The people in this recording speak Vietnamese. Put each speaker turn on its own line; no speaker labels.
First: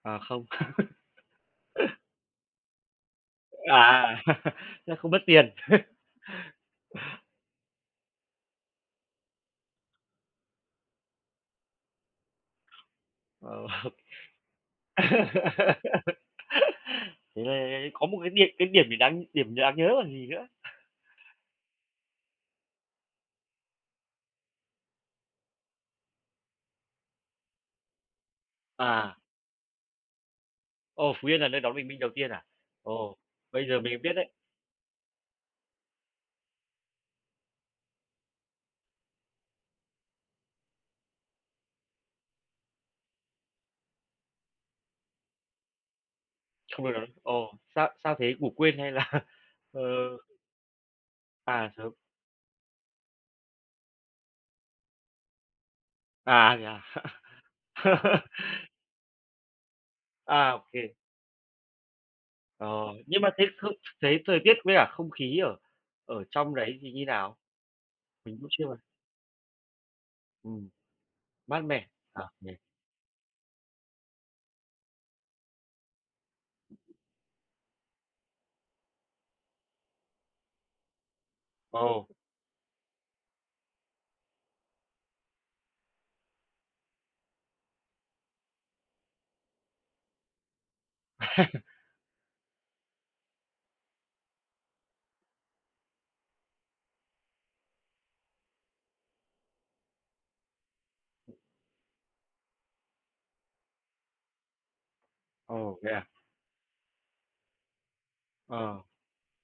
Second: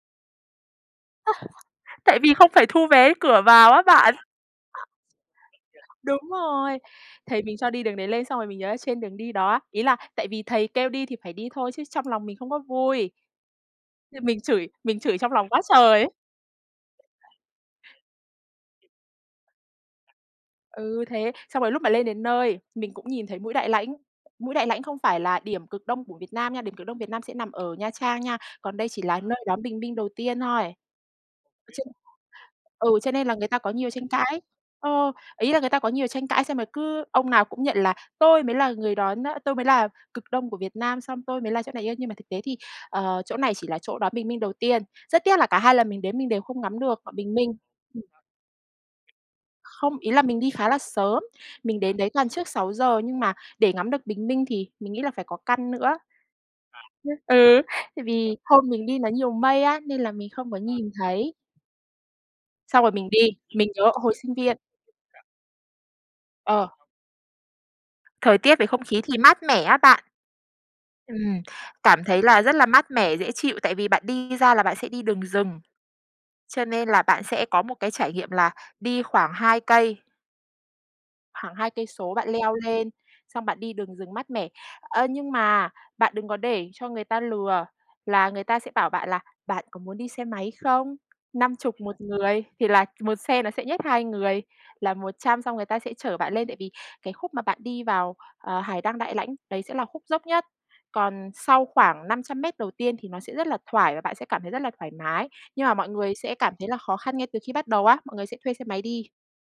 À, không.
Tại vì không phải thu vé cửa vào á bạn.
À, Thế là không mất tiền.
Đúng rồi. Thầy mình cho đi đường đấy lên xong rồi mình nhớ là trên đường đi đó á ý là tại vì thầy kêu đi thì phải đi thôi chứ trong lòng mình không có vui.
Ờ,
Nhưng mình chửi mình chửi trong lòng quá trời ấy.
Thế có một cái điểm cái điểm gì đáng điểm đáng nhớ còn gì nữa.
Ừ, thế, xong rồi lúc mà lên đến nơi, mình cũng nhìn thấy Mũi Đại Lãnh. Mũi Đại Lãnh không phải là điểm cực Đông của Việt Nam nha, điểm cực Đông Việt Nam sẽ nằm ở Nha Trang nha. Còn đây chỉ
À.
là nơi đón bình minh đầu tiên thôi.
Ồ, Phú Yên là nơi đón
Chứ
bình minh đầu tiên à?
ừ, cho
Ồ,
nên là người ta
Bây
có
giờ
nhiều
mình
tranh
biết đấy.
cãi. Ờ, ý là người ta có nhiều tranh cãi xem rồi cứ ông nào cũng nhận là "Tôi mới là người đón á tôi mới là cực Đông của Việt Nam xong tôi mới là chỗ này" ê, nhưng mà thực tế thì, ờ, chỗ này chỉ là chỗ đón bình minh đầu tiên. Rất tiếc là cả 2 lần mình đến mình đều không ngắm
Không được
được
à?
bình minh.
Ồ, sao
Ừm.
sao thế? Ngủ quên hay là ờ
Không, ý là mình đi khá là sớm,
À,
mình
sớm.
đến đấy toàn trước 6:00 nhưng mà để ngắm được bình minh thì mình nghĩ là phải có căn nữa.
À, thế à?
Ừ, tại vì hôm mình đi nó nhiều mây á, nên là mình không
À,
có
ô
nhìn
kê.
thấy.
Ờ,
Xong rồi mình đi
nhưng mà thế
mình
không
nhớ hồi
thế
sinh
thời tiết
viên
với cả không khí ở ở trong
Ờ.
đấy thì như nào?
Thời
Mình cũng
tiết
chưa
với không khí thì mát mẻ á bạn.
Ừm,
Ừm,
mát mẻ.
cảm thấy
Ờ,
là
nhỉ.
rất là mát mẻ, dễ chịu, tại vì bạn đi ra là bạn sẽ đi đường rừng. Cho nên là bạn sẽ có một cái trải nghiệm là đi khoảng 2 cây khoảng 2
Ồ.
số bạn leo lên, xong bạn đi đường rừng mát mẻ. Ơ, nhưng mà bạn đừng có để cho người ta lừa là người ta sẽ bảo bạn là bạn có muốn đi xe máy không? năm chục 1 người thì là một xe nó sẽ nhét 2 người là 100 xong người ta sẽ chở bạn lên, tại vì cái khúc mà bạn đi vào, ờ, Hải Đăng Đại Lãnh đấy sẽ là khúc dốc nhất. Còn sau khoảng 500 mét đầu tiên thì nó sẽ rất là thoải và bạn sẽ cảm thấy rất là thoải mái. Nhưng mà
Ồ,
mọi
thế à?
người sẽ cảm thấy là khó khăn ngay từ khi bắt đầu á, mọi người sẽ thuê xe máy
Ờ.
đi.